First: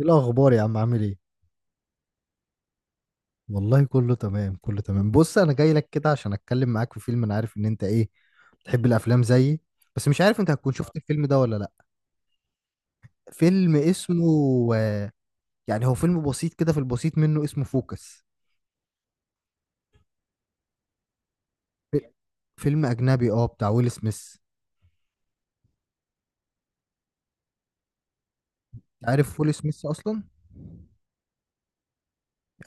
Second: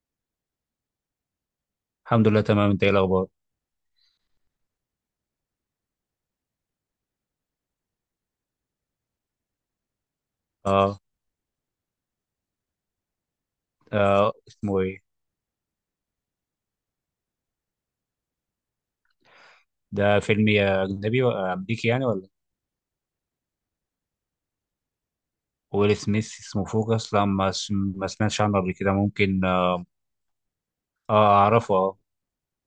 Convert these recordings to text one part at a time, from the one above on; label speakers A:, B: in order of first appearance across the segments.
A: ايه الاخبار يا عم؟ عامل ايه؟
B: الحمد لله، تمام. انت ايه الاخبار؟
A: والله كله تمام، كله تمام. بص انا جاي لك كده عشان اتكلم معاك في فيلم. انا عارف ان انت ايه، بتحب الافلام زيي، بس مش عارف انت هتكون شفت
B: اه,
A: الفيلم ده ولا لا. فيلم اسمه،
B: آه، اسمه ايه؟
A: يعني هو فيلم بسيط كده، في البسيط منه، اسمه فوكس.
B: ده فيلم يا اجنبي ولا امريكي يعني،
A: في-
B: ولا
A: فيلم اجنبي اه، بتاع ويل سميث.
B: ويل سميث؟ اسمه فوكس؟ لا، ما سمعتش عنه قبل كده.
A: عارف
B: ممكن
A: ويل سميث اصلا؟
B: آه اعرفه اه.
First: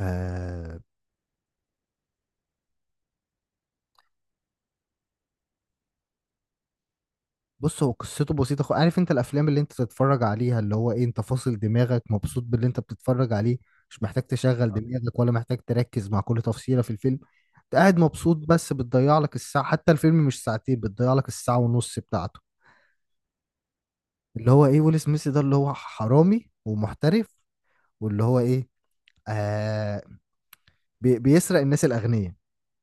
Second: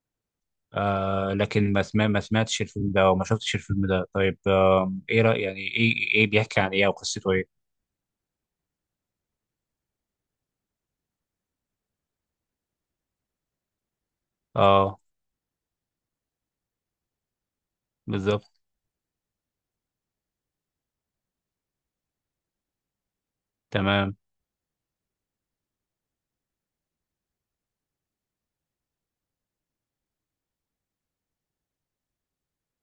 A: آه.
B: آه، لكن ما سمعتش الفيلم ده وما شفتش الفيلم ده. طيب آه، ايه رأي يعني، ايه ايه بيحكي عن ايه؟ او قصته ايه؟
A: بص هو قصته بسيطة، عارف انت الافلام اللي انت تتفرج عليها اللي هو ايه، انت فاصل دماغك، مبسوط باللي انت بتتفرج عليه، مش محتاج تشغل
B: اه،
A: دماغك، ولا محتاج تركز مع كل تفصيلة في الفيلم. انت قاعد مبسوط،
B: بالظبط.
A: بس بتضيع لك الساعة، حتى الفيلم مش ساعتين، بتضيع لك الساعة ونص بتاعته.
B: تمام.
A: اللي هو ايه، ويل سميث ده اللي هو حرامي ومحترف، واللي هو ايه، آه، بيسرق الناس الأغنياء.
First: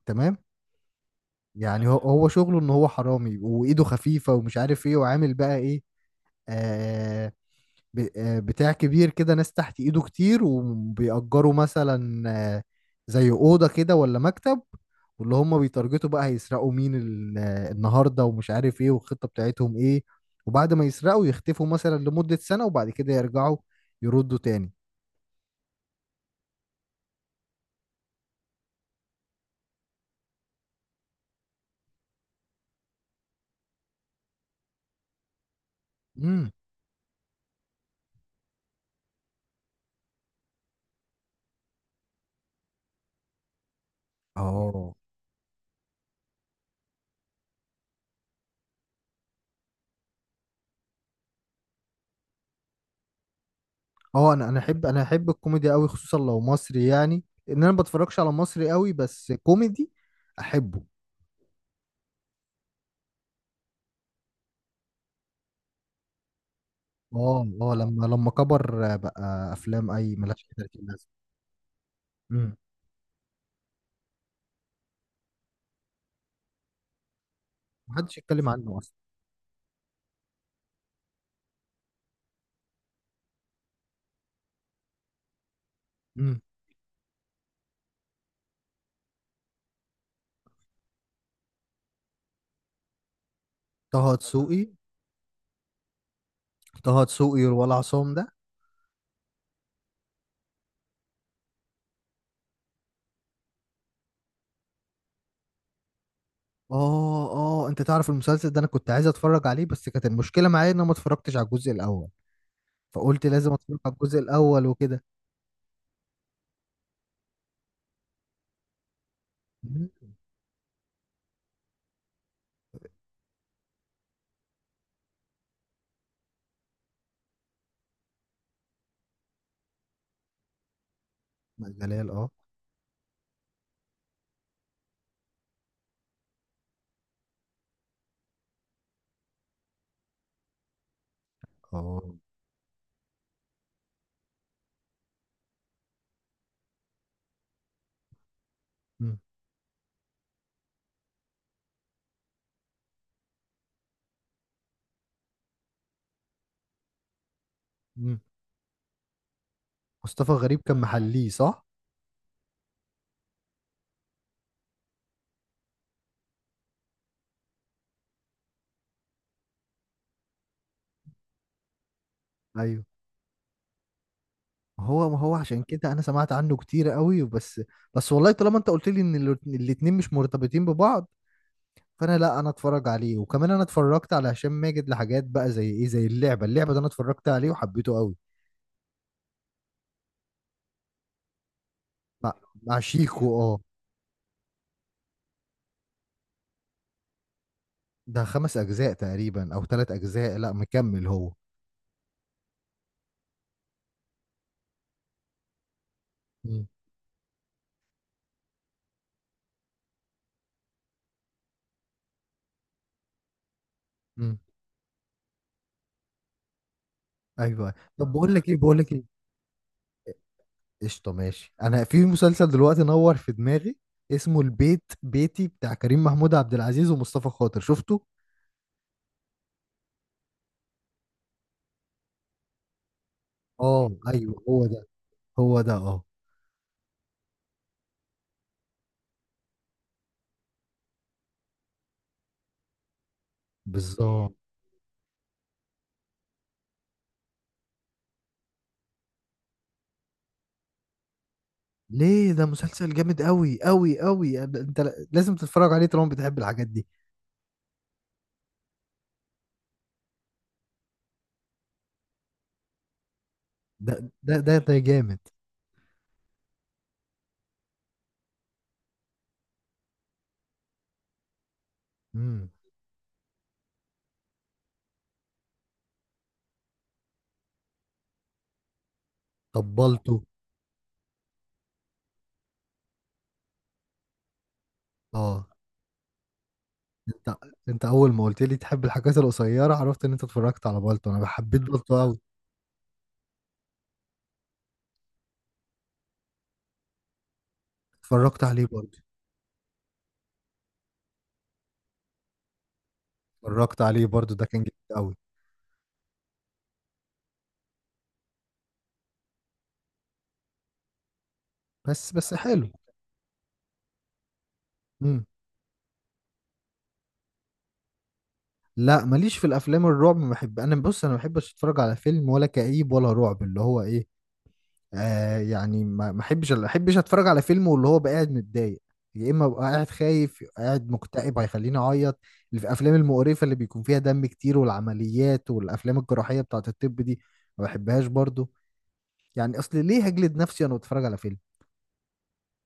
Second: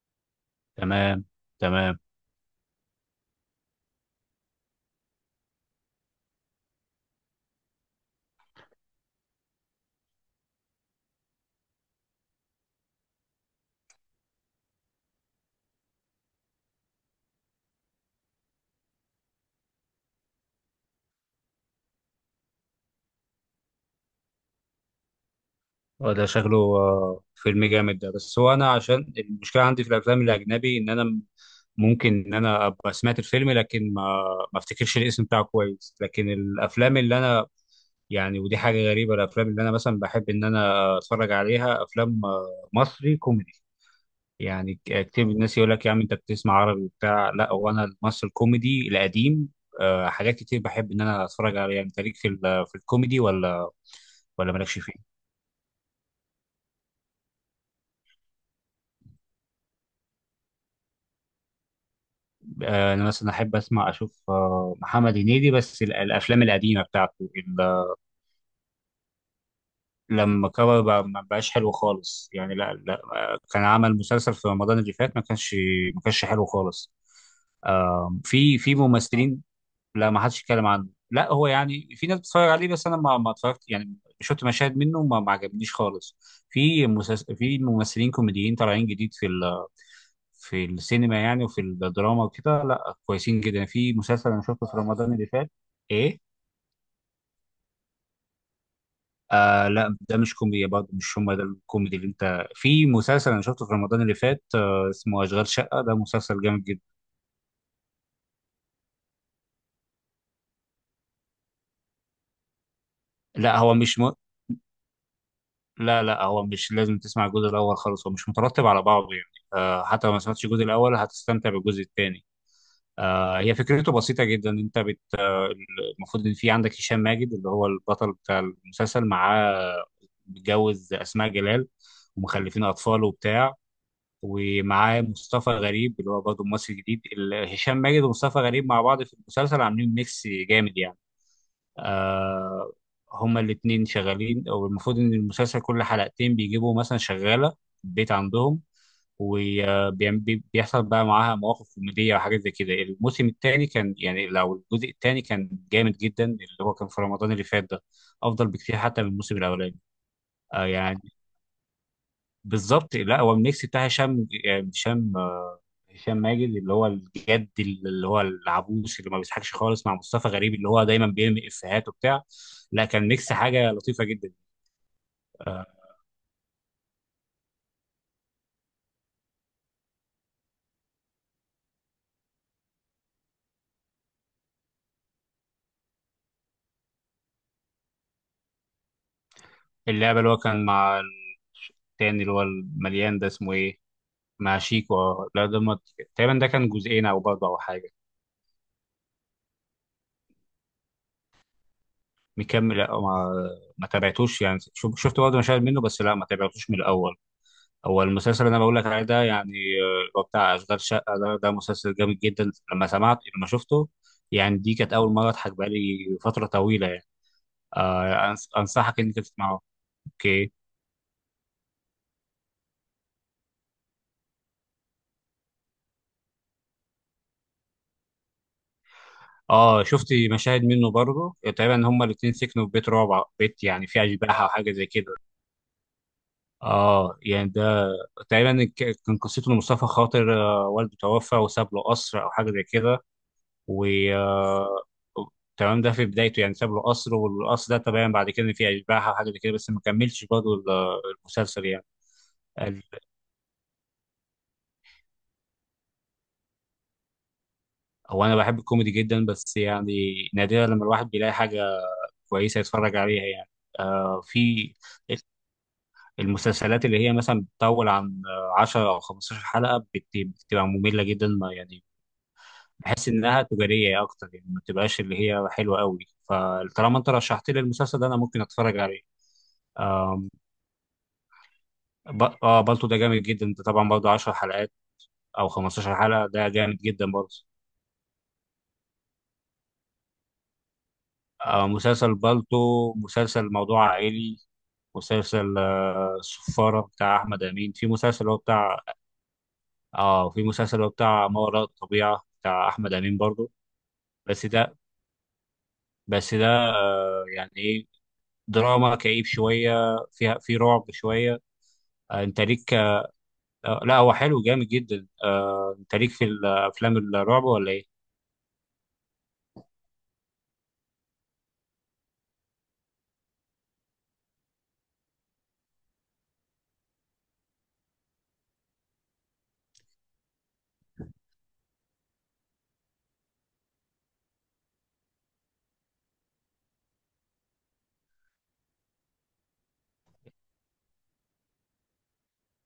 A: تمام.
B: تمام.
A: يعني هو
B: تمام.
A: هو شغله ان هو حرامي وايده خفيفة، ومش عارف ايه، وعامل بقى ايه، آه، بتاع كبير كده، ناس تحت ايده كتير، وبيأجروا مثلا، آه، زي أوضة كده ولا مكتب. واللي هم بيتارجتوا بقى هيسرقوا مين، النهاردة، ومش عارف ايه، والخطة بتاعتهم ايه. وبعد ما يسرقوا يختفوا مثلا لمدة سنة، وبعد كده يرجعوا، يردوا تاني.
B: آه، ده شكله فيلم جامد ده. بس هو انا عشان المشكله عندي في الافلام الاجنبي ان انا ممكن ان انا ابقى سمعت الفيلم، لكن ما افتكرش الاسم بتاعه كويس. لكن
A: امم
B: الافلام اللي انا يعني، ودي حاجه غريبه، الافلام اللي انا مثلا بحب ان انا اتفرج عليها افلام مصري كوميدي. يعني
A: اه،
B: كتير من الناس يقول لك يا عم انت بتسمع عربي وبتاع، لا، هو انا المصري الكوميدي القديم آه، حاجات كتير بحب ان انا اتفرج عليها. انت ليك في في الكوميدي
A: اه، انا
B: ولا
A: انا
B: مالكش
A: احب انا
B: فيه؟
A: احب الكوميدي قوي، خصوصا لو مصري. يعني ان انا ما بتفرجش على مصري قوي، بس كوميدي احبه.
B: انا مثلا احب اسمع اشوف محمد هنيدي، بس الافلام القديمه بتاعته.
A: اه اه، لما كبر، بقى افلام اي ملهاش
B: لما
A: أي
B: كبر
A: 30 لازمة.
B: بقى ما بقاش حلو خالص
A: امم
B: يعني. لا لا، كان عمل مسلسل في رمضان اللي فات، ما كانش حلو خالص. آه،
A: محدش يتكلم
B: في
A: عنه اصلا.
B: ممثلين. لا، ما حدش يتكلم عنه. لا، هو يعني في ناس بتتفرج عليه، بس انا ما اتفرجت. يعني شفت مشاهد منه، ما عجبنيش خالص.
A: امم
B: في ممثلين كوميديين طالعين جديد في في السينما يعني، وفي الدراما وكده. لا كويسين جدا. في
A: طه
B: مسلسل انا
A: دسوقي،
B: شفته في رمضان اللي فات. ايه؟
A: طه دسوقي ولا عصام ده؟
B: آه لا، ده مش كوميديا برضه، مش هم ده الكوميدي اللي انت. في مسلسل انا شفته في رمضان اللي فات آه، اسمه اشغال شقة. ده مسلسل جامد جدا.
A: اه اه، انت تعرف المسلسل ده؟ انا كنت عايز اتفرج عليه، بس كانت المشكله معايا ان انا ما اتفرجتش على الجزء الاول، فقلت لازم
B: لا هو
A: اتفرج على
B: مش م...
A: الجزء الاول وكده.
B: لا لا، هو مش لازم تسمع الجزء الاول خالص، هو مش مترتب على بعضه يعني. آه،
A: مم.
B: حتى لو ما سمعتش الجزء الاول هتستمتع بالجزء الثاني. آه، هي فكرته بسيطه جدا. انت بت آه، المفروض ان في عندك هشام ماجد اللي هو البطل بتاع المسلسل، معاه متجوز اسماء جلال،
A: جلال اه
B: ومخلفين اطفال وبتاع، ومعاه مصطفى غريب اللي هو برضه ممثل جديد. هشام ماجد ومصطفى غريب مع بعض في المسلسل عاملين ميكس جامد يعني.
A: اه.
B: آه، هما الاتنين شغالين، او المفروض ان المسلسل كل حلقتين بيجيبوا مثلا شغالة في البيت عندهم،
A: مم.
B: وبيحصل بقى معاها مواقف كوميدية وحاجات زي كده. الموسم الثاني كان يعني، لو الجزء الثاني كان جامد جدا، اللي هو كان في رمضان اللي فات ده،
A: مم.
B: أفضل بكتير حتى من الموسم الأولاني.
A: مصطفى غريب
B: آه
A: كان
B: يعني،
A: محليه صح؟
B: بالظبط. لا، هو الميكس بتاع هشام. يعني هشام ماجد اللي هو الجد اللي هو العبوس اللي ما بيضحكش خالص، مع مصطفى غريب اللي هو دايما بيرمي افيهات وبتاع.
A: ايوه.
B: لا، كان ميكس حاجه لطيفه جدا.
A: ما هو عشان
B: آه،
A: كده انا سمعت عنه كتير قوي، بس بس والله طالما انت قلت لي ان الاتنين مش مرتبطين ببعض، فانا لا، انا اتفرج عليه. وكمان انا اتفرجت على هشام ماجد لحاجات بقى زي ايه، زي اللعبه. اللعبه ده انا اتفرجت عليه وحبيته قوي.
B: اللعبه اللي هو كان مع التاني اللي
A: مع
B: هو
A: مع
B: المليان ده،
A: شيكو
B: اسمه
A: اه.
B: ايه؟ مع شيكو. لا ده ما- تقريبا ده كان جزئين او برضه او حاجه.
A: ده خمس اجزاء تقريبا او ثلاث اجزاء، لا مكمل هو.
B: مكمل؟ لا، ما تابعتوش يعني. شفت برضه مشاهد منه بس، لا ما
A: مم.
B: تابعتوش من الاول. هو المسلسل اللي انا بقول لك عليه ده يعني آه، هو بتاع اشغال شقه ده، ده مسلسل جامد جدا. لما سمعت، لما شفته
A: مم.
B: يعني، دي كانت اول مره اضحك بقالي فتره طويله يعني.
A: ايوه، طب
B: آه
A: بقول لك ايه بقول لك
B: انصحك
A: ايه
B: انك تسمعه. اوكي.
A: قشطه ماشي. انا في مسلسل دلوقتي نور في دماغي، اسمه البيت بيتي، بتاع كريم محمود عبد العزيز ومصطفى خاطر، شفته؟
B: اه شفت مشاهد منه برضه. تقريبا هما الاثنين سكنوا في بيت رعب، بيت يعني
A: اه
B: فيه
A: ايوه
B: اشباح او
A: هو
B: حاجه
A: ده،
B: زي كده.
A: هو ده اه.
B: اه يعني ده تقريبا كان قصته إن مصطفى خاطر آه، والده توفى وساب له قصر او حاجه زي كده. و
A: بالظبط.
B: آه، تمام. ده في بدايته يعني ساب له قصر، والقصر ده تمام، بعد كده إن في اشباح او حاجه زي كده، بس ما كملش برضه المسلسل يعني.
A: ليه، ده
B: ال-
A: مسلسل جامد قوي قوي قوي، انت ل- لازم تتفرج عليه طالما بتحب الحاجات دي.
B: هو انا بحب الكوميدي جدا، بس يعني نادرا لما الواحد بيلاقي حاجه كويسه يتفرج عليها يعني.
A: ده
B: آه،
A: ده ده
B: في
A: ده جامد.
B: المسلسلات اللي هي مثلا بتطول عن 10 او 15 حلقه، بتبقى ممله جدا ما يعني.
A: امم
B: بحس انها تجاريه اكتر يعني، ما بتبقاش اللي هي حلوه قوي. فطالما انت رشحت لي المسلسل ده، انا ممكن اتفرج عليه.
A: طبلته،
B: آه، ب... اه بالطو ده جامد جدا، ده طبعا برضه 10 حلقات
A: اه.
B: او 15 حلقة. ده جامد جدا
A: انت
B: برضه.
A: انت اول ما قلت لي تحب الحاجات القصيره، عرفت ان انت اتفرجت على بالتو. انا حبيت
B: آه،
A: بالتو
B: مسلسل
A: قوي.
B: بالطو، مسلسل موضوع عائلي. مسلسل آه السفارة بتاع أحمد أمين.
A: اتفرجت عليه برضه.
B: في مسلسل هو بتاع ما وراء الطبيعة بتاع أحمد أمين برضه.
A: اتفرجت عليه برضه، ده
B: بس
A: كان جامد
B: ده
A: قوي.
B: بس ده آه، يعني إيه، دراما كئيب شوية، فيها في رعب شوية.
A: بس
B: آه،
A: بس
B: أنت
A: حلو.
B: ليك. آه لا، هو حلو جامد جدا.
A: امم
B: آه، أنت ليك في الأفلام الرعب ولا إيه؟
A: لا ماليش في الافلام الرعب، ما بحب. انا بص انا ما بحبش اتفرج على فيلم ولا كئيب ولا رعب، اللي هو ايه، آه، يعني ما احبش اتفرج على فيلم واللي هو بقى قاعد متضايق، يا اما ابقى قاعد خايف، يبقى قاعد مكتئب هيخليني اعيط. اللي في الافلام المقرفه اللي بيكون فيها دم كتير والعمليات والافلام الجراحيه بتاعه الطب دي، ما بحبهاش برضو. يعني اصل ليه هجلد نفسي وانا بتفرج على فيلم؟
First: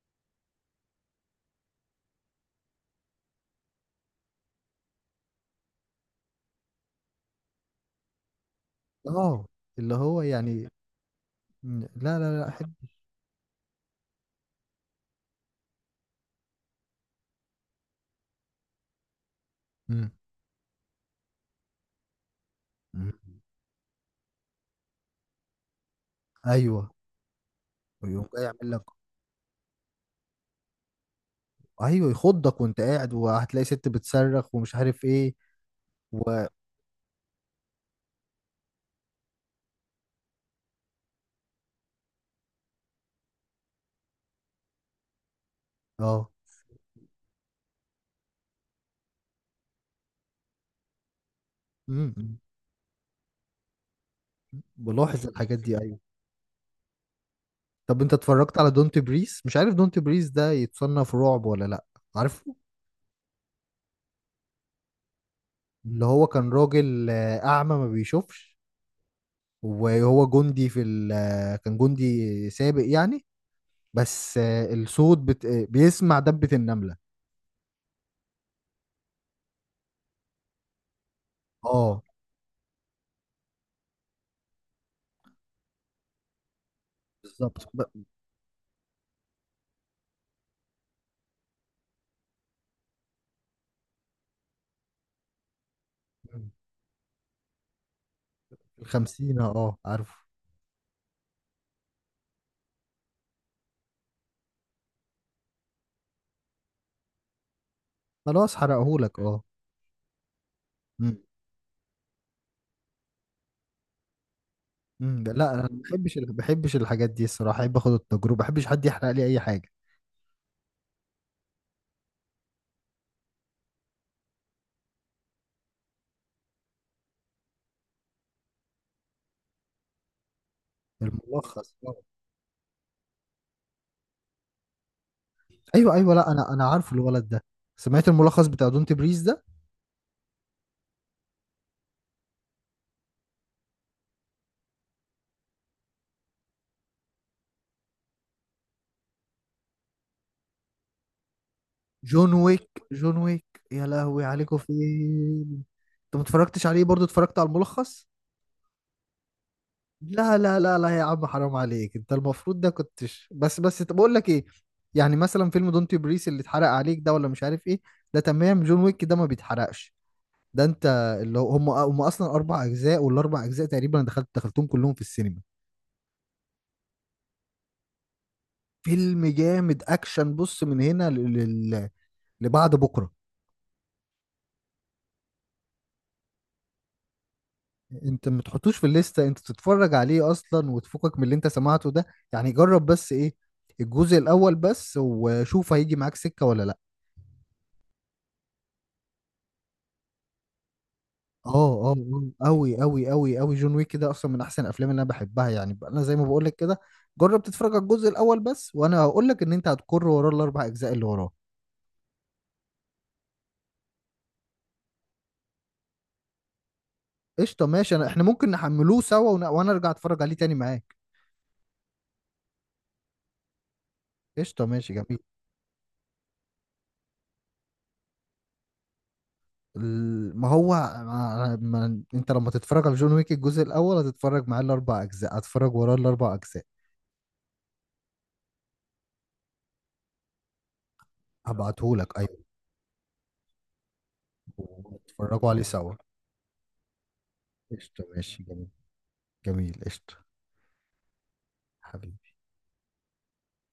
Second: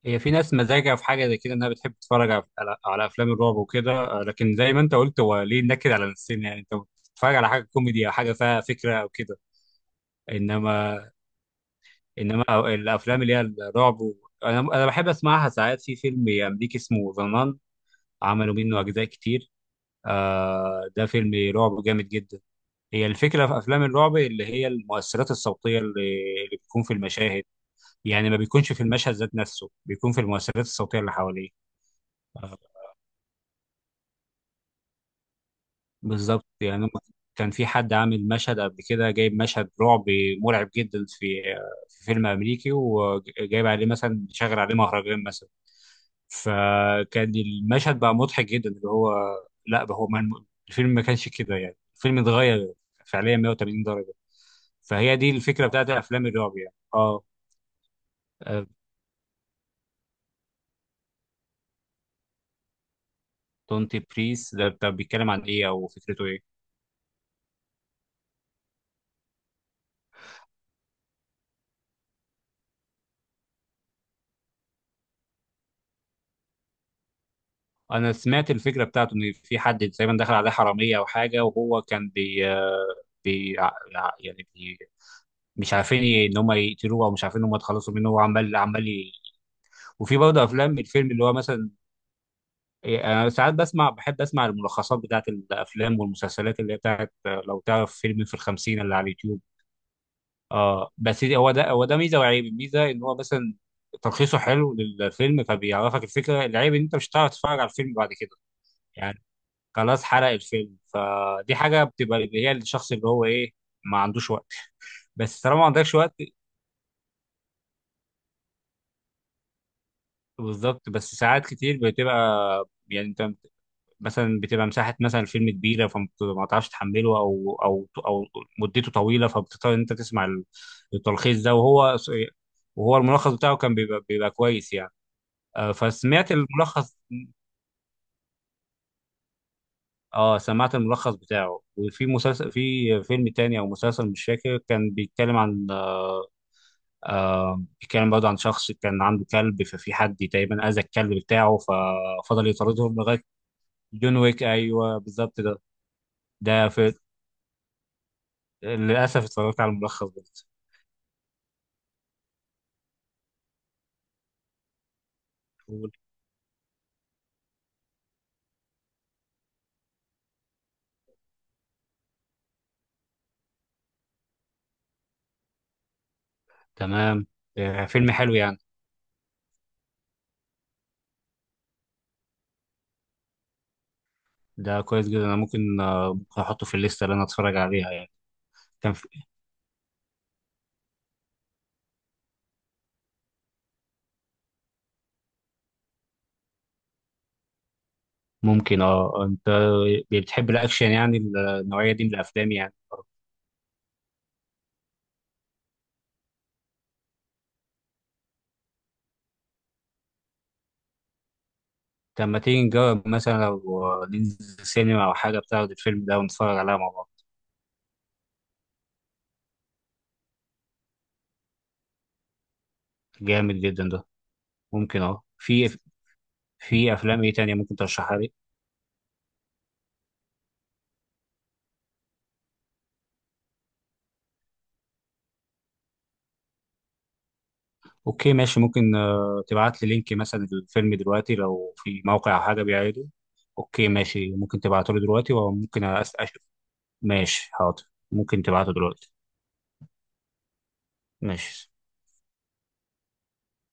B: هي في ناس مزاجها في حاجه زي كده انها بتحب تتفرج على افلام الرعب وكده. آه، لكن زي ما انت قلت، هو ليه نكد على نفسنا يعني؟ انت بتتفرج على حاجه كوميدي او حاجه فيها فكره او كده.
A: اه، اللي هو يعني،
B: انما
A: م- لا لا لا احب.
B: الافلام اللي هي الرعب و... انا بحب اسمعها ساعات. في فيلم امريكي اسمه ذا نان، عملوا منه اجزاء كتير.
A: مم.
B: آه، ده فيلم رعب جامد جدا. هي
A: مم.
B: الفكره في افلام الرعب اللي هي المؤثرات الصوتيه اللي
A: ايوه،
B: بتكون في المشاهد
A: ويقوم
B: يعني. ما
A: جاي يعمل
B: بيكونش في
A: لك،
B: المشهد ذات نفسه، بيكون في المؤثرات الصوتيه اللي حواليه.
A: ايوه،
B: آه،
A: يخضك وانت قاعد، وهتلاقي ست بتصرخ ومش عارف ايه، و
B: بالظبط يعني كان في حد عامل مشهد قبل كده، جايب مشهد رعب مرعب جدا في فيلم امريكي، وجايب عليه مثلا شغل عليه مهرجان مثلا.
A: اه.
B: فكان المشهد بقى مضحك جدا اللي هو. لا بقى، هو ما الفيلم ما كانش كده يعني، الفيلم
A: مم.
B: اتغير فعليا 180 درجة. فهي
A: بلاحظ
B: دي
A: الحاجات
B: الفكرة
A: دي،
B: بتاعت
A: ايوه.
B: افلام الرعب يعني اه.
A: طب انت اتفرجت على دونت بريس؟ مش عارف دونت بريس ده يتصنف رعب ولا لا. عارفه؟
B: دونتي بريس ده، طب بيتكلم عن ايه او
A: اللي
B: فكرته
A: هو كان
B: ايه؟
A: راجل اعمى، ما بيشوفش، وهو جندي في ال آه، كان جندي سابق يعني، بس الصوت بت... آه، بيسمع دبة النملة.
B: انا سمعت الفكره بتاعته ان في حد تقريبا دخل عليه حراميه او حاجه، وهو
A: اه
B: كان بي, آه، بي ع- ع- يعني بي مش عارفين ان هم يقتلوه او مش عارفين ان هم
A: بالظبط.
B: يتخلصوا منه. هو عمال عمال وفي برضه افلام. الفيلم اللي هو مثلا إيه، انا ساعات بسمع بحب اسمع الملخصات بتاعت الافلام والمسلسلات اللي هي بتاعت آه، لو تعرف فيلم في الخمسين اللي على
A: الخمسين
B: اليوتيوب.
A: اه، عارفه.
B: اه بس هو ده ميزه وعيب. الميزه ان هو مثلا تلخيصه حلو للفيلم، فبيعرفك الفكره. العيب ان انت مش هتعرف تتفرج على الفيلم بعد كده
A: خلاص حرقهولك
B: يعني.
A: اه.
B: خلاص، حرق الفيلم.
A: مم.
B: فدي حاجه بتبقى اللي هي الشخص اللي هو ايه، ما عندوش وقت. بس
A: لا
B: طالما
A: انا
B: ما
A: ما
B: عندكش وقت.
A: بحبش ما بحبش الحاجات دي الصراحة، احب اخد التجربة، ما بحبش حد يحرق لي اي حاجة.
B: بالظبط، بس ساعات كتير بتبقى يعني انت مثلا بتبقى مساحه مثلا الفيلم كبيره، فما تعرفش تحمله او مدته طويله، فبتضطر ان انت تسمع التلخيص ده.
A: الملخص
B: وهو الملخص بتاعه كان بيبقى كويس يعني. آه،
A: ايوه ايوه، لا
B: فسمعت
A: انا انا عارفه
B: الملخص.
A: الولد ده. سمعت الملخص بتاع دونت بريز ده.
B: اه، سمعت الملخص بتاعه. وفي مسلسل، في فيلم تاني او مسلسل مش فاكر، كان بيتكلم عن آه، بيتكلم برضه عن شخص كان عنده كلب، ففي حد تقريبا أذى الكلب بتاعه،
A: جون
B: ففضل
A: ويك،
B: يطاردهم
A: جون
B: لغاية.
A: ويك، يا
B: جون
A: لهوي
B: ويك،
A: عليكم
B: أيوه بالظبط ده.
A: فين! انت ما اتفرجتش
B: ده
A: عليه
B: في
A: برضو؟ اتفرجت على الملخص؟
B: للأسف اتفرجت على
A: لا
B: الملخص
A: لا لا لا يا عم، حرام عليك انت، المفروض ده كنتش. بس بس طب اقول لك ايه، يعني مثلا فيلم
B: برضه.
A: دونت بريس اللي اتحرق عليك ده ولا مش عارف ايه، ده تمام. جون ويك ده ما بيتحرقش. ده انت، اللي هو- هم اصلا اربع اجزاء، والاربع اجزاء تقريبا أنا دخلتهم كلهم في السينما.
B: تمام. آه، فيلم حلو يعني.
A: فيلم جامد اكشن، بص من هنا ل- لبعد بكره.
B: ده كويس جدا، أنا ممكن ممكن أحطه في الليستة اللي أنا أتفرج عليها يعني.
A: انت ما تحطوش في
B: كان في-
A: الليسته، انت تتفرج عليه اصلا وتفكك من اللي انت سمعته ده. يعني جرب بس، ايه، الجزء الاول بس، وشوف هيجي معاك سكه ولا لا.
B: ممكن. أه، أنت بتحب الأكشن يعني؟
A: اه
B: النوعية
A: اه،
B: دي من الأفلام يعني؟
A: اوي جون ويك ده اصلا من احسن الافلام اللي انا بحبها يعني. انا زي ما بقول لك كده، جرب تتفرج على الجزء الاول بس، وانا هقول لك ان انت هتكر وراه الاربع اجزاء اللي وراه.
B: طب ما تيجي نجرب مثلا لو ننزل سينما أو حاجة، بتاخد الفيلم ده ونتفرج عليها مع بعض.
A: قشطه ماشي. انا احنا ممكن نحملوه سوا، وانا ارجع اتفرج عليه تاني معاك.
B: جامد جدا ده.
A: قشطه ماشي
B: ممكن.
A: جميل.
B: اه، في افلام ايه تانية ممكن ترشحها لي؟
A: ما هو، ما انت لما تتفرج على جون ويك الجزء الاول، هتتفرج معاه الاربع اجزاء، هتتفرج وراه الاربع اجزاء.
B: اوكي ماشي. ممكن تبعت لي لينك مثلا الفيلم دلوقتي لو في
A: هبعتهولك
B: موقع او
A: ايوه.
B: حاجه بيعرضه. اوكي ماشي. ممكن تبعته لي دلوقتي
A: اتفرجوا عليه
B: وممكن
A: سوا.
B: اشوف. ماشي حاضر.
A: قشطة
B: ممكن
A: ماشي جميل.
B: تبعته دلوقتي.
A: جميل قشطة.
B: ماشي.
A: حبيبي.